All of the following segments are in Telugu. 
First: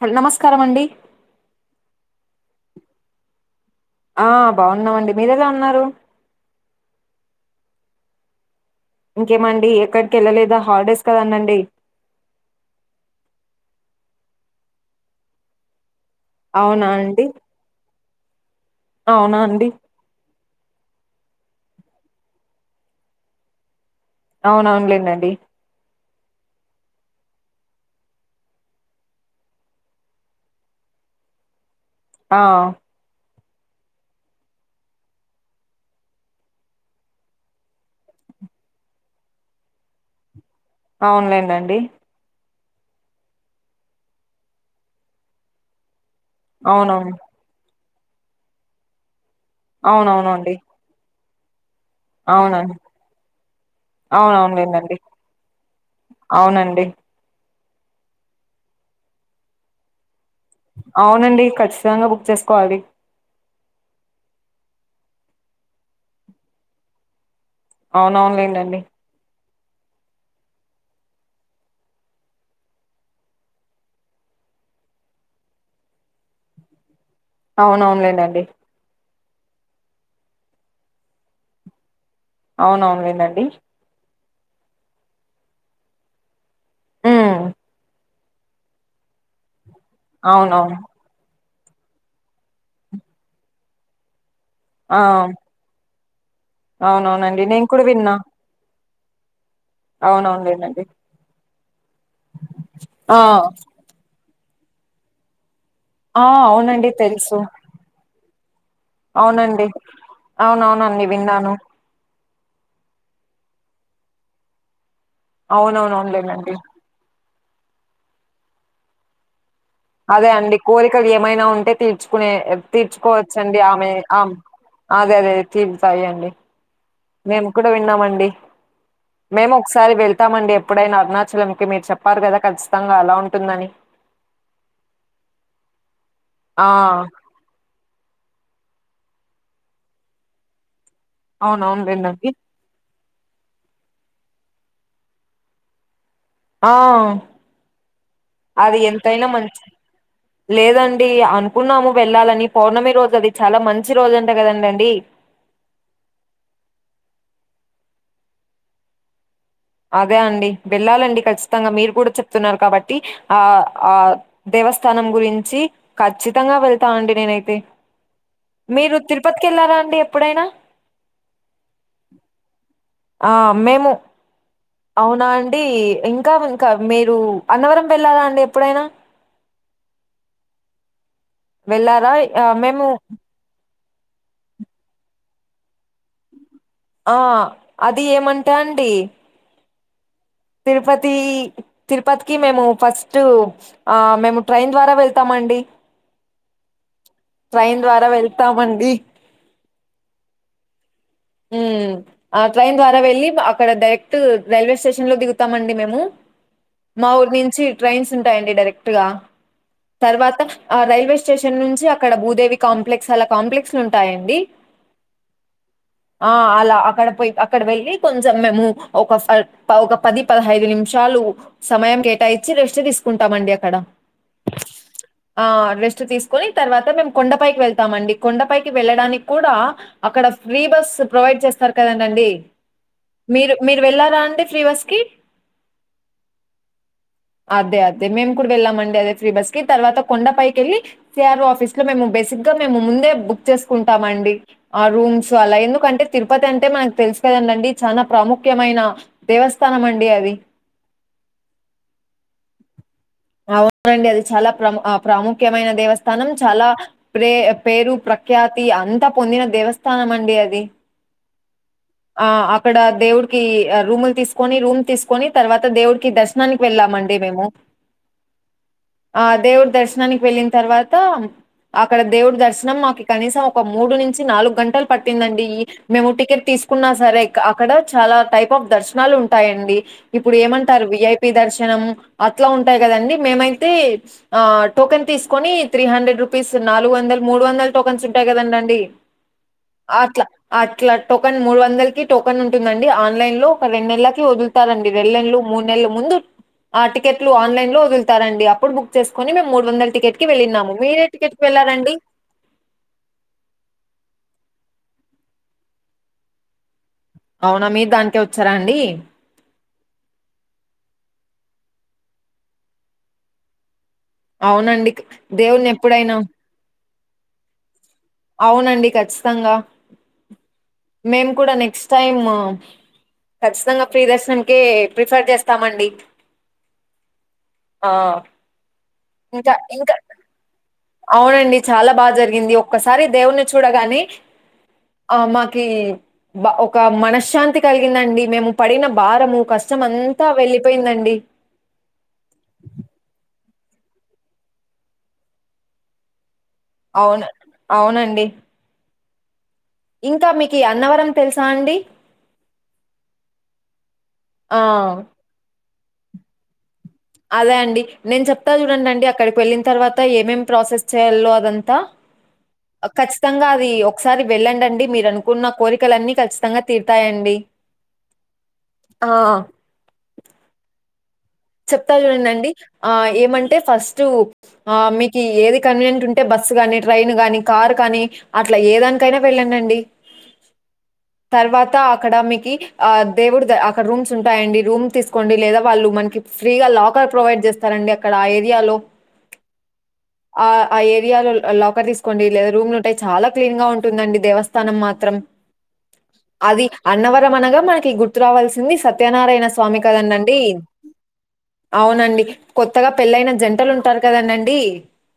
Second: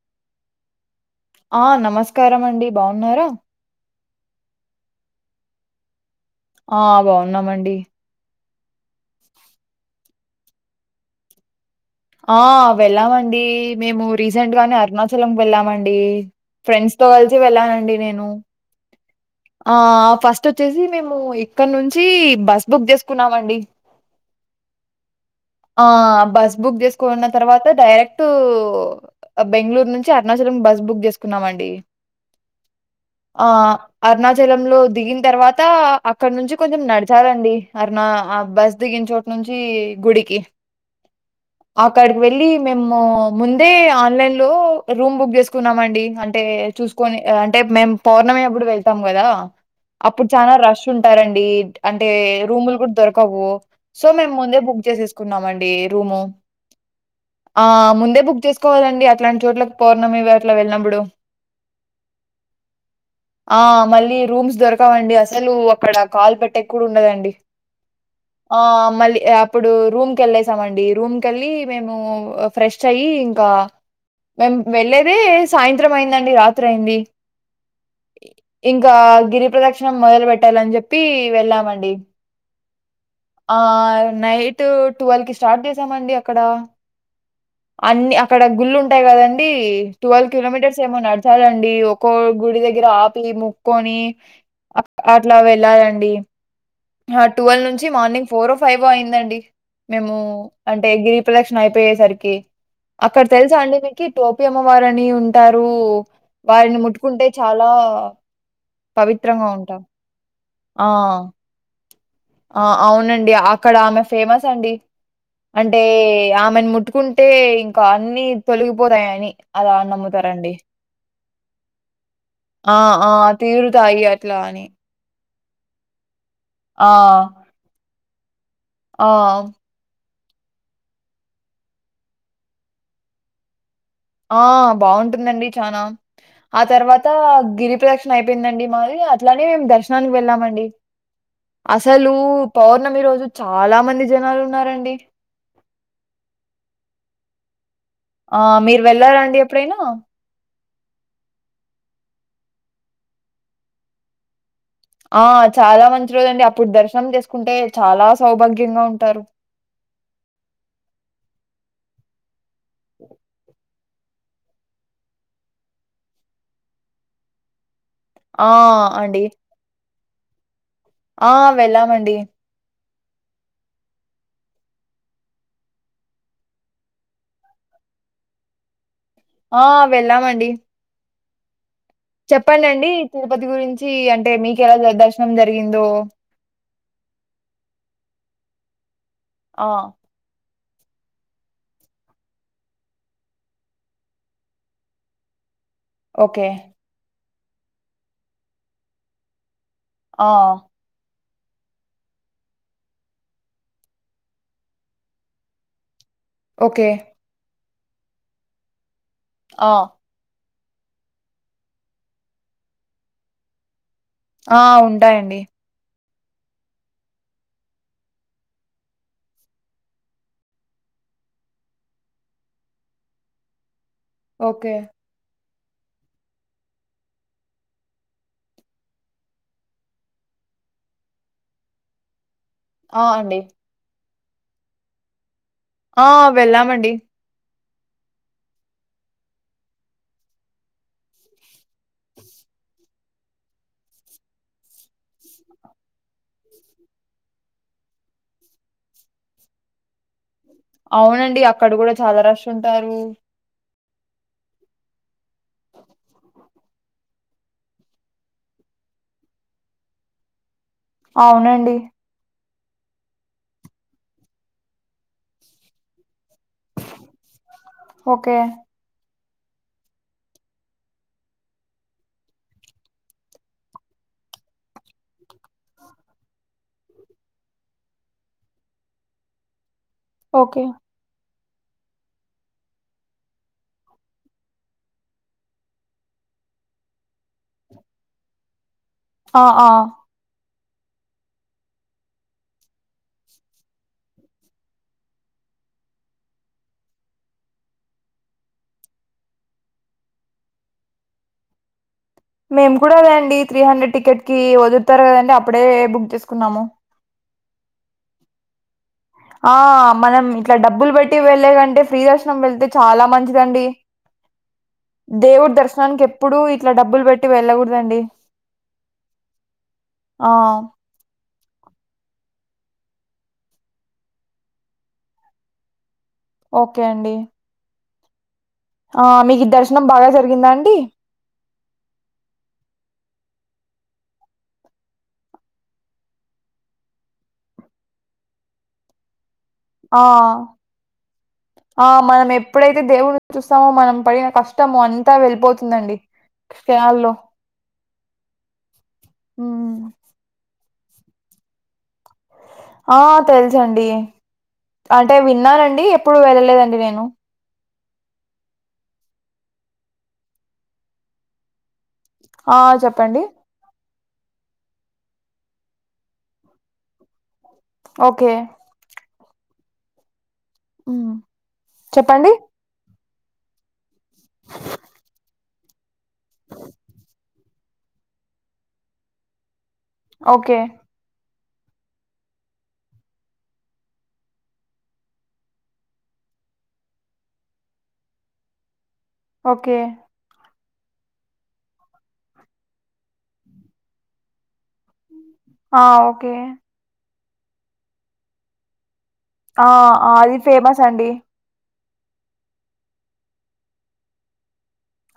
హ నమస్కారం అండి. ఆ నమస్కారం అండి, బాగున్నారా? ఆ బాగున్నామండి, మీరెలా ఉన్నారు? ఆ బాగున్నామండి. ఇంకేమండి ఎక్కడికెళ్ళలేదా హాలిడేస్ కదండండి? ఆ వెళ్ళామండి, మేము రీసెంట్ గానే అరుణాచలంకి వెళ్ళామండి. అవునా ఫ్రెండ్స్ తో అండి కలిసి వెళ్ళానండి నేను. అవునా అండి. తో చేసి మేము ఇక్కడ నుంచి బస్ బుక్ చేసుకున్నామండి. ఆ అవునవునులేడండి. ఆ బస్ బుక్ చేస్ కున్న తర్వాత డైరెక్ట్ బెంగళూరు నుంచి అరుణాచలం బస్ బుక్ చేసుకున్నామ అండి. ఆ ఆ అరుణాచలంలో దిగిన తర్వాత అక్కడ నుంచి కొంచెం నడచాలండి, అరుణ ఆ బస్ దిగిన చోటు నుంచి గుడికి. అవులేం అక్కడికి వెళ్ళి మేము ముందే ఆన్లైన్ లో రూమ్ బుక్ చేసుకున్నామండి. అంటే అవునవును చూసుకొని అంటే మేము పౌర్ణమి అప్పుడు వెళ్తాం కదా. అప్పుడు చనా అవునవునండి రష్ ఉంటారండి అంటే రూములు అవునండి కూడా దొరకవు సో మేము ముందే బుక్ అవునవునులేండండి చేసేసుకున్నాము అండి రూము అవునండి ఆ ముందే బుక్ చేసుకోవాలండి అట్లాంటి చోట్లకు పౌర్ణమి ఇవ వెళ్ళినప్పుడు అవునండి ఖచ్చితంగా బుక్ చేసుకోవాలి ఆ మళ్ళీ రూమ్స్ దొర్ కవు అండి అసలు అక్కడ కాల్ పెట్టే కూడా ఉండదండి ఆ అవునవునులేండండి మళ్ళీ ఆ అప్పుడు రూమ్కి ఎళ్ళేసామండి రూమ్కెళ్ళి మేము ఫ్రెష్ అయ్యి ఇంకా మేం వెళ్ళేదే సాయంత్రం అయిందండి రాత్రి అయింది అవునవునులేనండి గిరి ప్రదక్షిణం మొదలు పెట్టాలని చెప్పి వెళ్ళామండి అవునవునులేండండి ఆ నైటు ట్వెల్వ్కి స్టార్ట్ చేసామండి అక్కడ ఉమ్ అన్ని అక్కడ గుళ్ళు ఉంటాయి కదండి ట్వెల్వ్ అవునవును కిలోమీటర్స్ ఏమో నడచాలండి ఒకో గుడి దగ్గర ఆపి మొక్కొని ఆ అట్లా వెళ్ళాలండి అవునవునండి ట్వెల్వ్ నేను కూడా నుంచి విన్నా మార్నింగ్ ఫోర్ ఫైవ్ వో అయిందండి మేము అ అవునవునులేండండి అంటే గిరి ప్రదక్షిణ అయిపోయేసరికి ఆ అక్కడ తెలుసా అండి మీకి టోపి అమ్మవారు అని ఉంటా రు ఆ వారిని అవునండి ముట్టుకుంటే తెలుసు చాలా పవిత్రంగా అవునండి ఉంటాం ఆ అవునవునండి విన్నాను ఆ అవునండి అక్కడ ఆమె ఫేమస్ అండి అంటే అవునవునవునులేనండి ఆమెని ముట్టుకుంటే ఇంకా అన్ని తొలగిపోతాయని అలా అదే నమ్ముతారండి. అండి కోరికలు ఏమైనా ఉంటే తీర్చుకునే ఆ! ఆ! తీర్చుకోవచ్చండి ఆమె తీరుతాయి ఆ అట్లా అని. అదే అదే తీరుతాయి అండి ఆ! మేము కూడా విన్నామండి ఆ! మేము ఒకసారి వెళ్ ళ్తామండి ఎప్పుడైనా అరుణాచలంకి మీరు చెప్పారు కదా ఖచ్చితంగా అలా ఉంటుందని ఆ బావుంటుందండి చానా ఆ తర్వాత గిరిప్రదక్షి న అయిపోయిందండి మాది అట్లానే మేము దర్శనానికి వెళ్ళామండి అసలు అవునవునులేండి పౌర్ణమి రోజు చాలా మంది జనాలు ఉన్నారండి ఆ ఆ అది మీరు ఎంతైనా వెళ్లారాండి మంచి ఎప్పుడైనా లేదండి అనుకున్నాము వెళ్ళాలని పౌర్ణమి రోజు అది చాలా మంచి రోజు అంట కదండి అ ఆ చాలా మంచి రోజు అండి అప్పుడు దర్శనం చేసుకుంటే చాలా సౌభాగ్యంగా ఉంటారు అదే అండి వెళ్ళాలండి ఖచ్చితంగా మీరు కూడా చెప్తున్నారు కాబట్టి ఆ ఆ దేవస్థానం గురించి ఖచ్చితంగా వెళ్తానండి నేనైతే ఆ! మీరు అండి. తిరుపతికి వెళ్ళారా అండి ఎప్పుడైనా ఆ! వెళ్ళామండి. ఆ మేము అవునా అండి ఇంకా ఇంకా మీరు అన్నవరం వెళ్ళారా అండి ఎప్పుడైనా ఆ వెళ్ళామండి వెళ్ళారా? ఆహ్, మేము చెప్పడండి తిరుపతి గురించి అంటే మీకు ఎలా దర్శనం జరిగిందో ఆ అది ఏమంటే అండి ఆ తిరుపతి తిరుపతికి మేము ఫస్ట్ ఆ మేము ట్రైన్ ద్వారా వెళ్తామండి ఓకే ట్రైన్ ద్వారా వెళ్తామండి ఆ హ్మ్ ట్రైన్ ద్వారా వెళ్ళి అక్కడ డైరెక్ట్ రైల్వే స్టేషన్ లో దిగుతామండి మేము ఓకే. మా ఊరు నుంచి ట్రైన్స్ ఉంటాయండి డైరెక్ట్ గా ఆ! తర్వాత ఆ రైల్వే స్టేషన్ నుంచి అక్కడ భూదేవి కాంప్లెక్స్ అలా కాంప్లెక్స్ను ఆ ఉంటాయండి ఆ అలా అక్కడ పోయి అక్కడ వెళ్ళి కొంచెం మేము ఒక ఒక పది పదహైదు నిమిషం చాలు సమయం కేటాయిచ్చి రెస్ట్ తీసుకుంటామండి అక్కడ ఓకె ఆ రెస్ట్ తీసుకుని తర్వాత మేము కొండపైకి వెళ్తామండి కొండపైకి వెళ్ళడానికి కూడా అక్కడ ఫ్రీ బస్ ప్రొవైడ్ చేస్తారు కదండి అండి ఆ! అండి. మీరు మీరు వెళ్ళారా ఫ్రీ బస్కీ ఆ వెళ్ళామండి అదే అదే మేము కూడా వెళ్ళామండి అదే ఫ్రీ బస్ కి తర్వాత కొండపైకి వెళ్ళి సిఆర్ఓ ఆఫీస్ ఇంకా మేము బేసిక్గా మేము ముందే బుక్ చేసుకుంటాం అండి ఆ రూమ్స్ సో అలా ఎందుకంటే తిరుపతి అంటే మనకు తెలుసు కదండి చాలా ప్రాముఖ్యమైన దేవస్థానం అండి అది అవునండి అక్కడ కూడా చాలా రష్ ఉంటారు అవునండి అది చాలా ప్ర ప్రాముఖ్యమైన దేవస్థానం చాలా ప్రే పేరు ప్రఖ్యాతి అంత పొందిన దేవస్థానం అండి అది అవునండి ఆ! అక్కడ దేవుడికి రూములు తీసుకొని రూమ్ తీసుకొని తర్వాత దేవుడికి దర్శనానికి వెళ్ళామండి మేము ఓకె ఆ దేవుడు దర్శనానికి వెళ్ళిన తర్వాత అక్కడ దేవుడి దర్శనం మాకు కనీసం ఒక మూడు నుంచి నాలుగు గంటలు పట్టిందండి మేము టికెట్ తీస్ తీసుకున్నా సరే అక్కడ చాలా టైప్ ఆఫ్ దర్శనాలు ఉంటాయండి ఇప్పుడు ఓకే. ఏమంటారు విఐపి దర్శనం అట్లా ఉంట టాయి కదండి మేమైతే టోకెన్ తీసుకొని త్రీ హండ్రెడ్ రూపీస్ నాలుగు వందల మూడు వంద టోకన్స్ ఉంటాయి కదండ అండి అ ఆ అట్లా టోకన్ మూడు వందలకి టోకెన్ ఉంటుందండి ఆన్లైన్ లో ఒక రెండు నెలకి వదులుతారండి రెండ్ నెలలు మూనెల్లు ముందు ఆ టికెట్ ఆన్లైన్లో వదుల్తారండి అప్పుడు బుక్ చేసుకుని మేము మూడు వందల టికెట్కి వెళ్ళినాము మీరేటికెట్కి వెళ్లారండి మేము కూడా అదేండి త్రీ హండ్రెడ్ టికెట్కి వదుల్తారు కదండి అప్పుడే బుక్ చేసుకున్నాము అవునా మీరు దానికే వచ్చారా అండి ఆ మనం ఇట్లా డబ్బులు బట్టి వెళ్ళే కంటే ఫ్రీ దర్శనం వెళ్తే చాలా మంచిదండి అవునండి దేవుడి దేవుని దర్శనానికి ఎప్పుడైనా ఎప్పుడు ఇట్లా డబ్బులు పెట్టి వెళ్ళకూడదండి అవునండి ఖచ్చితంగా ఆ మేము కూడా నెక్స్ట్ టైము ఖచ్చితంగా ఫ్రి దర్శనంకే ప్రిఫర్ చేస్తామండి ఓకే అండి ఆ ఆ మీకు ఈ ఇంకా దర్శనం ఇంకా బాగా జరిగిందా అండి అవునండి చాలా బాగా జరిగింది ఒక్కసారి దేవుని చూడగాని ఆ మాకి ఒక మనశ్శాంతి కలిగిందండి మేము పడిన భారము ఆ కష్టమంతా వెళ్ళిపోయిందండి. ఆ మనం ఎప్పుడైతే దేవుడు చూస్తాము మనం పడిన కష్టము అంతా వెళ్ళిపోతుందండి క్షణాల్లో అవును అవునండి హ్మ్ ఇంకా మీకి అన్నవరం తెలుసా అండి ఆ తెలుసన్డి ఆ! అంటే విన్నానండి ఎప్పుడు వెళ్ళలేదండి నేను అదే అండి నేను చెప్తా చూడండి అండి అక్కడికి వెళ్ళిన తర్వాత ఏమేం ప్రాసెస్ చేయాలో అదంతా ఆ చెప్పండి. ఖచ్చితంగా అది ఒకసారి వెళ్ళండన్డి మీరు అనుకున్న కోరికలన్నీ ఖచ్చితంగా తీరుతాయండి ఓకే ఆ హు చెప్తా చూడండన్డి ఆ ఏమంటే ఫస్ట్ మీకు ఏది కన్వీనియంట్ ఉంటే బస్సు కానీ ట్రైన్ కానీ కార్ కానీ అట్లా ఏ దానికైనా వెళ్ళందండి ఓకే తర్వాత అక్కడ మీకు ఆ దేవుడు అక్కడ రూమ్స్ ఉంటాయండి రూమ్ తీసుకోండి లేదా వాళ్ళు మనకి ఫ్రీగా లాకర్ ప్రొవైడ్ చేస్తారండి అక్కడ ఆ ఏరియాలో ఓకే ఆ ఆ ఏరియాలో లాకర్ తీసుకోండి లేదా రూమ్లు ఉంటాయి చాలా క్లీన్ గా ఉంటుందండి దేవస్థ స్థానం మాత్రం ఆ ఓకే. అది అన్నవరం అనగా మనకి గుర్తు రావాల్సింది సత్ సత్యనారాయణ ఆ స్వామి ఆ! అది కదండండి ఫేమస్ అండి. అవునండి కొత్తగా పెళ్ళైన జంటలు ఉంటారు కదండండి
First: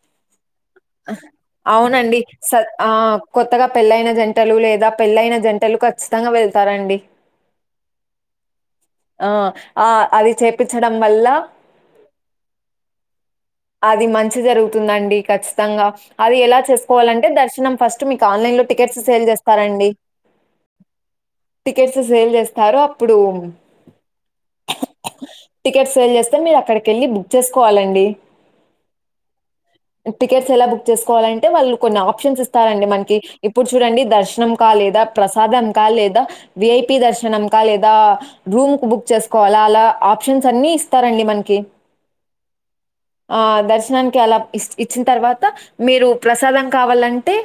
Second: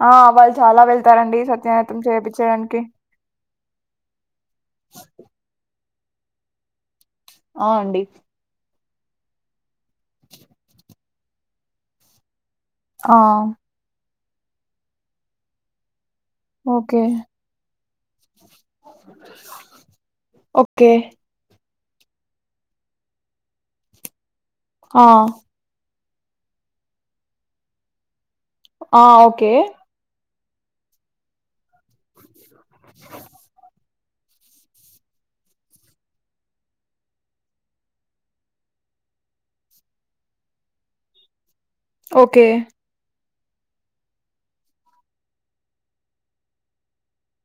ఆ వాళ్ళు చాలా వెళ్తారండి సత్యనారాయణతం అవునండి చేపిచ్చడానికి. ఆ కొత్తగా పెళ్ళైన జంటలు లేదా పెళ్ళయిన జంటలు ఖచ్చితంగా వెళ్తారండి ఆ అండి ఆ ఆ అది చేపించడం వల్ల ఆ అది మంచి జరుగుతుందండి ఖచ్చితంగా అది ఎలా ఓకే చేసుకోవాలంటే దర్శనం ఫస్ట్ మీకు ఆన్లైన్ లో టికెట్స్ సేల్ చేస్తారండి ఓకే టికెట్స్ సేల్ చేస్తారు అప్పుడు ఆ సాయి చేస్తే మీరు అక్కడికెళ్ళి బుక్ చేసుకోవాలండి ఆ ఓకే టికెట్స్ ఎలా బుక్ చేసుకోవాలంటే వాళ్ళు కొన్ని ఆప్షన్స్ ఇస్తారండి మనకి ఇప్పుడు చూడండి దర్శనంక లేదా ప్రసాదంక లేదా విఐపి దర్శనంక లేదా రూమ్ కి బుక్ చేసుకోవాల అలా ఆప్షన్స్ అన్ని ఇస్తారండి మనకి ఓకే ఆ దర్శనానికి అలా ఇ ఇచ్చిన తర్వాత మీరు ప్రసాదం కావాలంటే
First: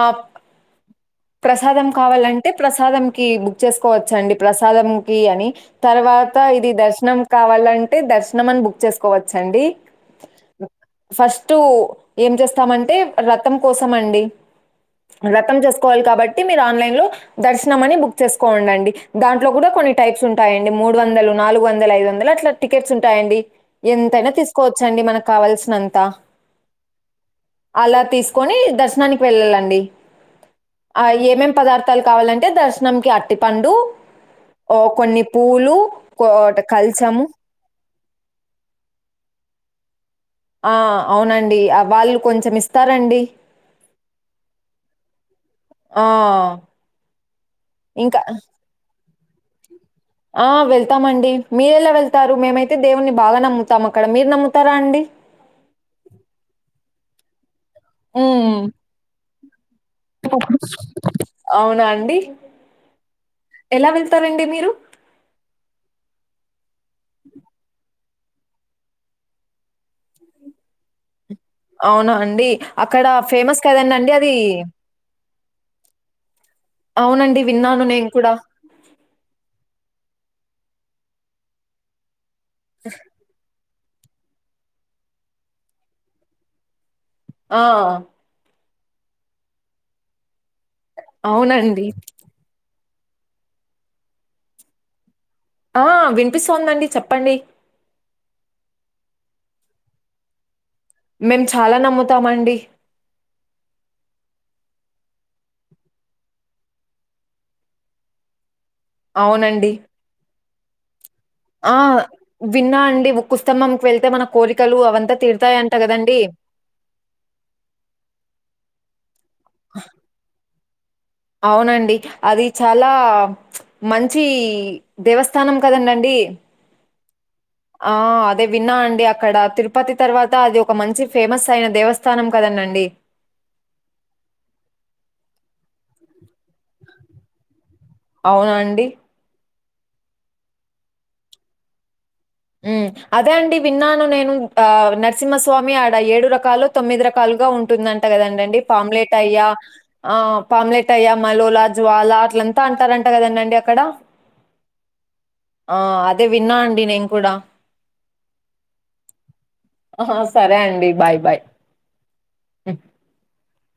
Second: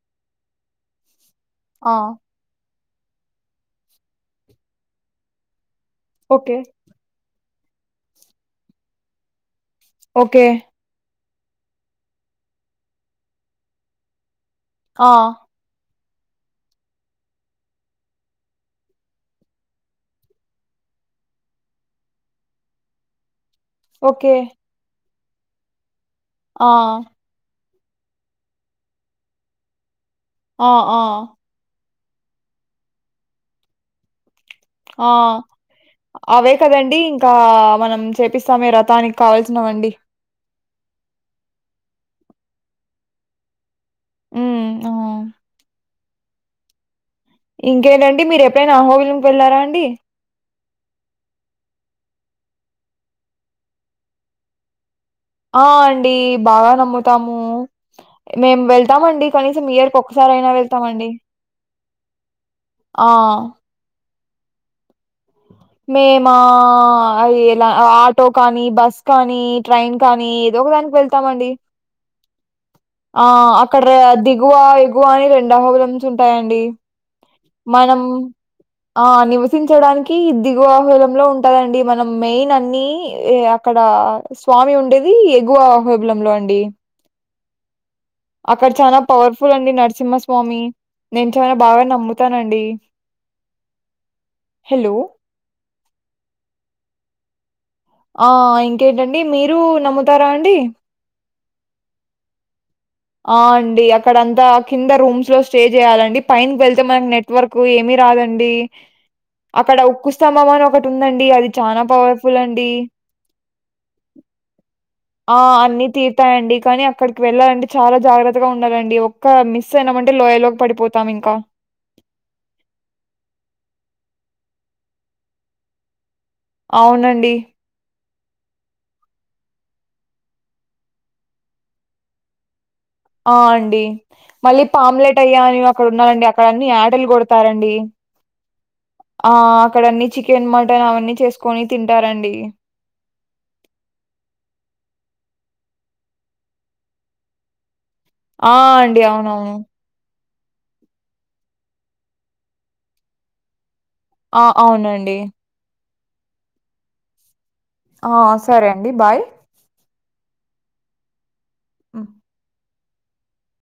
ఆ [inaudible] ప్రసాదం ఆ కావాలంటే ప్రసాదం కి బుక్ చేసుకోవచ్చ అండి ప్రసాదం కి అని తర్వాత ఓకే ఇది దర్శనం కావాలంటే దర్శనం అని బుక్ చేసుకోవచ్చండి ఓకే ఫస్ట్ ఏం చేస్తామంటే రతం కోసం అండి ఆ రథం చేస్తా వాలి కాబట్టి మీరు ఆన్లైన్ లో దర్శనం అని బుక్ చేసుకోండి దాంట్లో కూడా కొన్ని టైప్స్ ఉంటాయండి మూడు వందలు నాలుగు వ వందల ఐదు వందలు అట్లా టికెట్స్ ఉంటాయండి ఎంతైనా ఓకే తీసుకోవచ్చ అండి మనకు కావాల్సినంత ఆ అలా తీసుకొని దర్శనానికి వెళ్ళాలండి ఆ ఏమేం పదార్థ తల్ కావాలంటే దర్శనంకి అట్టి పండు ఓ ఆ కొన్ని పూలు కో అవే కదండి ఇంకా మనం చేపిస్తామే వ్రతానికి కావల్సినవండి ఆ అవునండి వాళ్ళు కొంచెం ఇస్తారండి మ్మ్ ఒ ఆ ఇంకా ఇంకేనండి మీరు ఎప్పుడైనా అహోబిలంకి వెళ్ళారా అండి ఆ వెళ్తామండి మీరెలా వెళ్తారు మేమైతే దేవుని బాగా నమ్ముతాం అక్కడ మీరు నమ్ముతారా అండి ఆ అండి బాగా నమ్ముతాము హ్మ్. మేము వెళ్తామండి కనీసం ఇయరికి ఒక్కసారి అయినా వెళ్తామండి అవునా అండి? ఆ ళ్తారండి మీరు మేమా అది ఇలా ఆ టో కానీ బస్ కానీ ట్రైన్ కానీ ఏదో ఒక దానికి వెళ్తామండి అవునా అండి? అక్కడ ఆ ఫేమస్ అక్కడ కదండండి అది. దిగువ ఎగువ అని రెండు అహోబిలమ్స్ ఉంటాయండి అవునండి విన్నాను మనం నేను కూడా ఆ నివసించడానికి దిగువ అహోబిలంలో ఉంటదండి మనం మెయిన్ అన్ని అక్కడ స్వామి ఉండేది ఎగువ అహోబిలంలో అండి ఆ అక్కడ చాలా పవర్ఫుల్ అండి నరసింహస్వామి నేను చాలా బాగా అవునండి. నమ్ముతానండి హలో ఆ వినిపిస్తోందండి చెప్పండి ఆ ఇంకేంటండి మీరు నమ్ముతారా అండి మేము చాలా నమ్ముతామండి ఆ అండి అక్కడంతా కింద రూమ్స్ లో స్టే చేయాలండి పైన్కి వెళ్తే మనకి నెట్వర్క్ ఏమి రాదండి అవునండి. అక్కడ ఉక్కుస్తంభమని ఆ విన్నా అండి ఒక ఉకుస్తంభంకి వెళ్తే మన కోరికలు అవంతా ఆ తీరుతాయంట అన్ని కదా తీరుతాయండి కానీ అక్కడికి వెళ్ళాలంటే చాలా జ గ్రత్తగా ఉండాలండి ఒక్క మిస్ అయినాం అంటే లోయలోకి పడిపో అవునండి అది చాలా మం చి దేవస్థానం కదండండి అవునండి ఆ అదే విన్నా అండి అక్కడ తిరుపతి తర్వాత అది ఒక మంచి ఫేమస్ అయిన దేవస్థానం కదండండి ఆ అండి మళ్ళీ పామ్లెట్ అయ్యా అని అక్కడ ఉన్నరండి అక్కడ అన్ని ఎటలు కొడతారండి అవునా అండి ఆ అక్కడన్ని చికెన్ మటన్ అవన్నీ చేసుకొని తింటారండి అదే అండి విన్నాను నేను ఆ న సింహస్వామి ఆడ ఏడు రకాలు తొమ్మిది రకాలుగా ఉంటుంద ట ఆ కదండండి అండి పామ్లెట్ అయ్యా అవునవును ఆ పామ్లెట్ అయ్యా మలోలా జ్వాలా అట్లంతా అంటారంట కదండ అండి అక్కడ ఆ అవునండి ఆ అదే విన్నా అండి నేను కూడా ఆ సరే అండి బాయ్ ఆ సరే అండి బాయ్ బాయ్ అ ఎ